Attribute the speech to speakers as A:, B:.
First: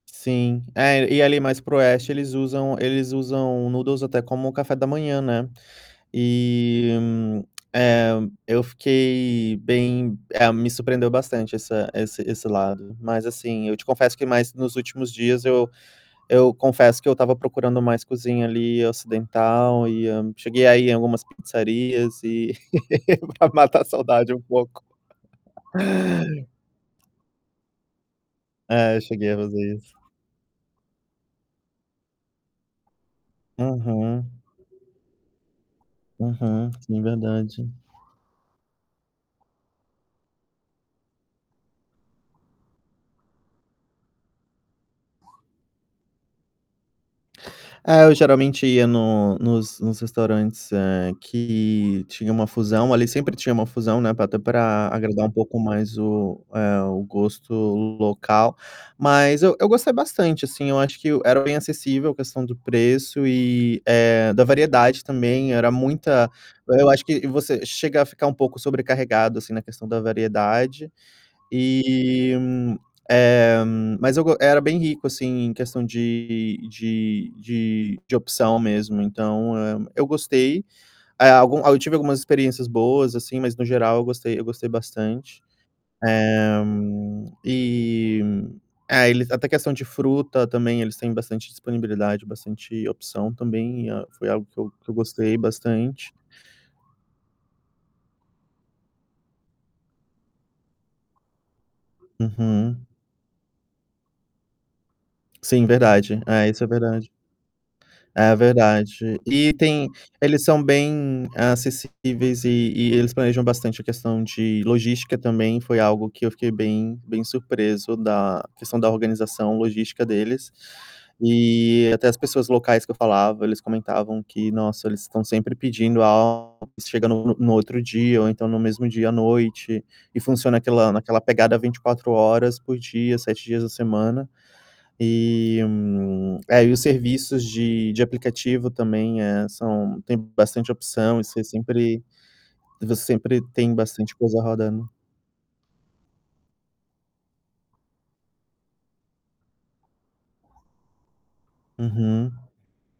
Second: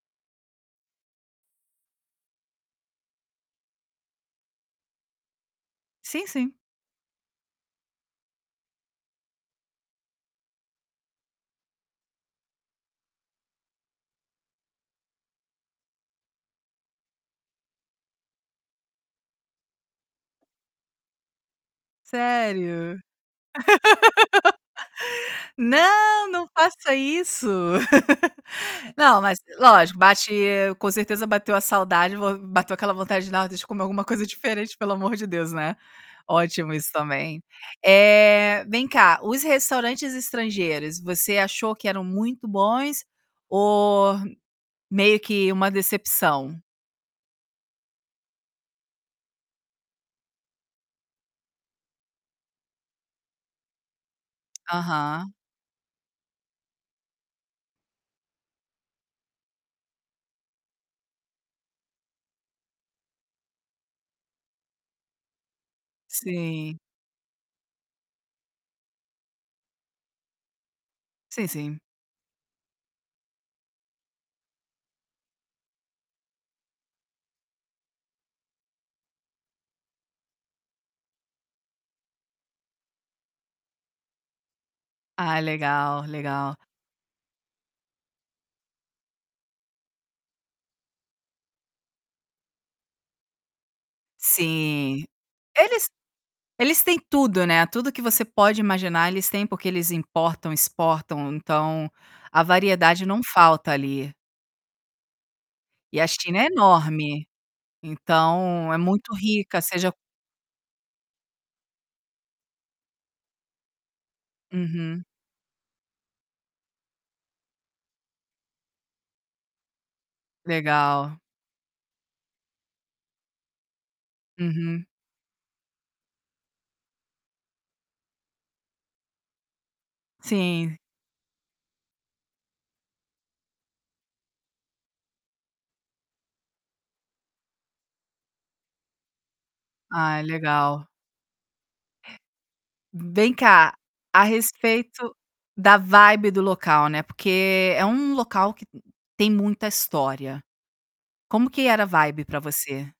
A: Sim, é e ali mais para o oeste eles usam eles usam noodles até como café da manhã, né.
B: Sim, sim.
A: E, hum, eh, eu fiquei bem, eh, me surpreendeu bastante essa esse esse lado, mas assim, eu te confesso que mais nos últimos dias eu eu confesso que eu estava procurando mais cozinha ali ocidental, e hã, cheguei a ir em algumas pizzarias e,
B: Sério?
A: pra matar a saudade um pouco.
B: Não, não faça isso.
A: É,
B: Não
A: cheguei a
B: mas
A: fazer isso.
B: lógico bate com certeza bateu a saudade, vou bateu aquela vontade de alguma
A: Aham.
B: coisa diferente pelo amor de Deus, né.
A: Aham,
B: Ótimo isso
A: sim
B: também.
A: verdade.
B: Eh, vem cá, os restaurantes estrangeiros você achou que eram muito bons ou meio que uma decepção?
A: É, eu geralmente ia no nos nos restaurantes que tinha uma fusão, ali sempre tinha uma fusão, né, para até para agradar um
B: Aham.
A: pouco mais o eh, o gosto local, mas eu eu gostei bastante assim, acho que era bem acessível a questão do preço e, eh, da variedade também, era muita
B: Sim.
A: eu acho que você chega a ficar um pouco sobrecarregado assim na questão da variedade.
B: Sim sim.
A: E, eh, mas eu go era bem rico, assim, em questão de de de opção mesmo então, eh, eu gostei, aí algum, aí eu tive algumas experiências boas, assim, mas no geral eu gostei eu gostei
B: Ah
A: bastante.
B: legal, legal.
A: Eh, E, eh, eles até questão de fruta também eles têm bastante disponibilidade, bastante opção também, foi algo que eu que eu
B: Sim,
A: gostei
B: eles
A: bastante.
B: eles têm tudo, né, tudo que você pode imaginar eles têm porque eles importam, exportam. Então, a
A: Uhum.
B: variedade não falta ali.
A: Sim,
B: E a
A: verdade.
B: China é
A: Eh, isso é verdade.
B: enorme,
A: É
B: então é muito
A: verdade. E
B: rica
A: tem,
B: seja
A: eles são bem acessíveis e e eles planejam bastante a questão de
B: Uhum.
A: logística também, foi algo que eu fiquei bem bem surpreso da questão da organização logística deles.
B: Legal.
A: E até as pessoas locais que eu falava, eles comentavam que
B: Uhum.
A: nossa, eles estão sempre pedindo, chega [unintelligible] no no outro dia ou então no mesmo dia à noite, e funciona
B: Sim.
A: aquela naquela pegada 24 horas por dia, 7 dias da semana. E, é e os serviços de de aplicativo também é são tem
B: Ai
A: bastante
B: legal.
A: opção e você sempre você
B: Vem
A: sempre
B: cá,
A: tem bastante
B: a
A: coisa rodando.
B: respeito da vibe do local, né, porque é um local que tem muita história. Como que era a vibe
A: Uhum.
B: pra você?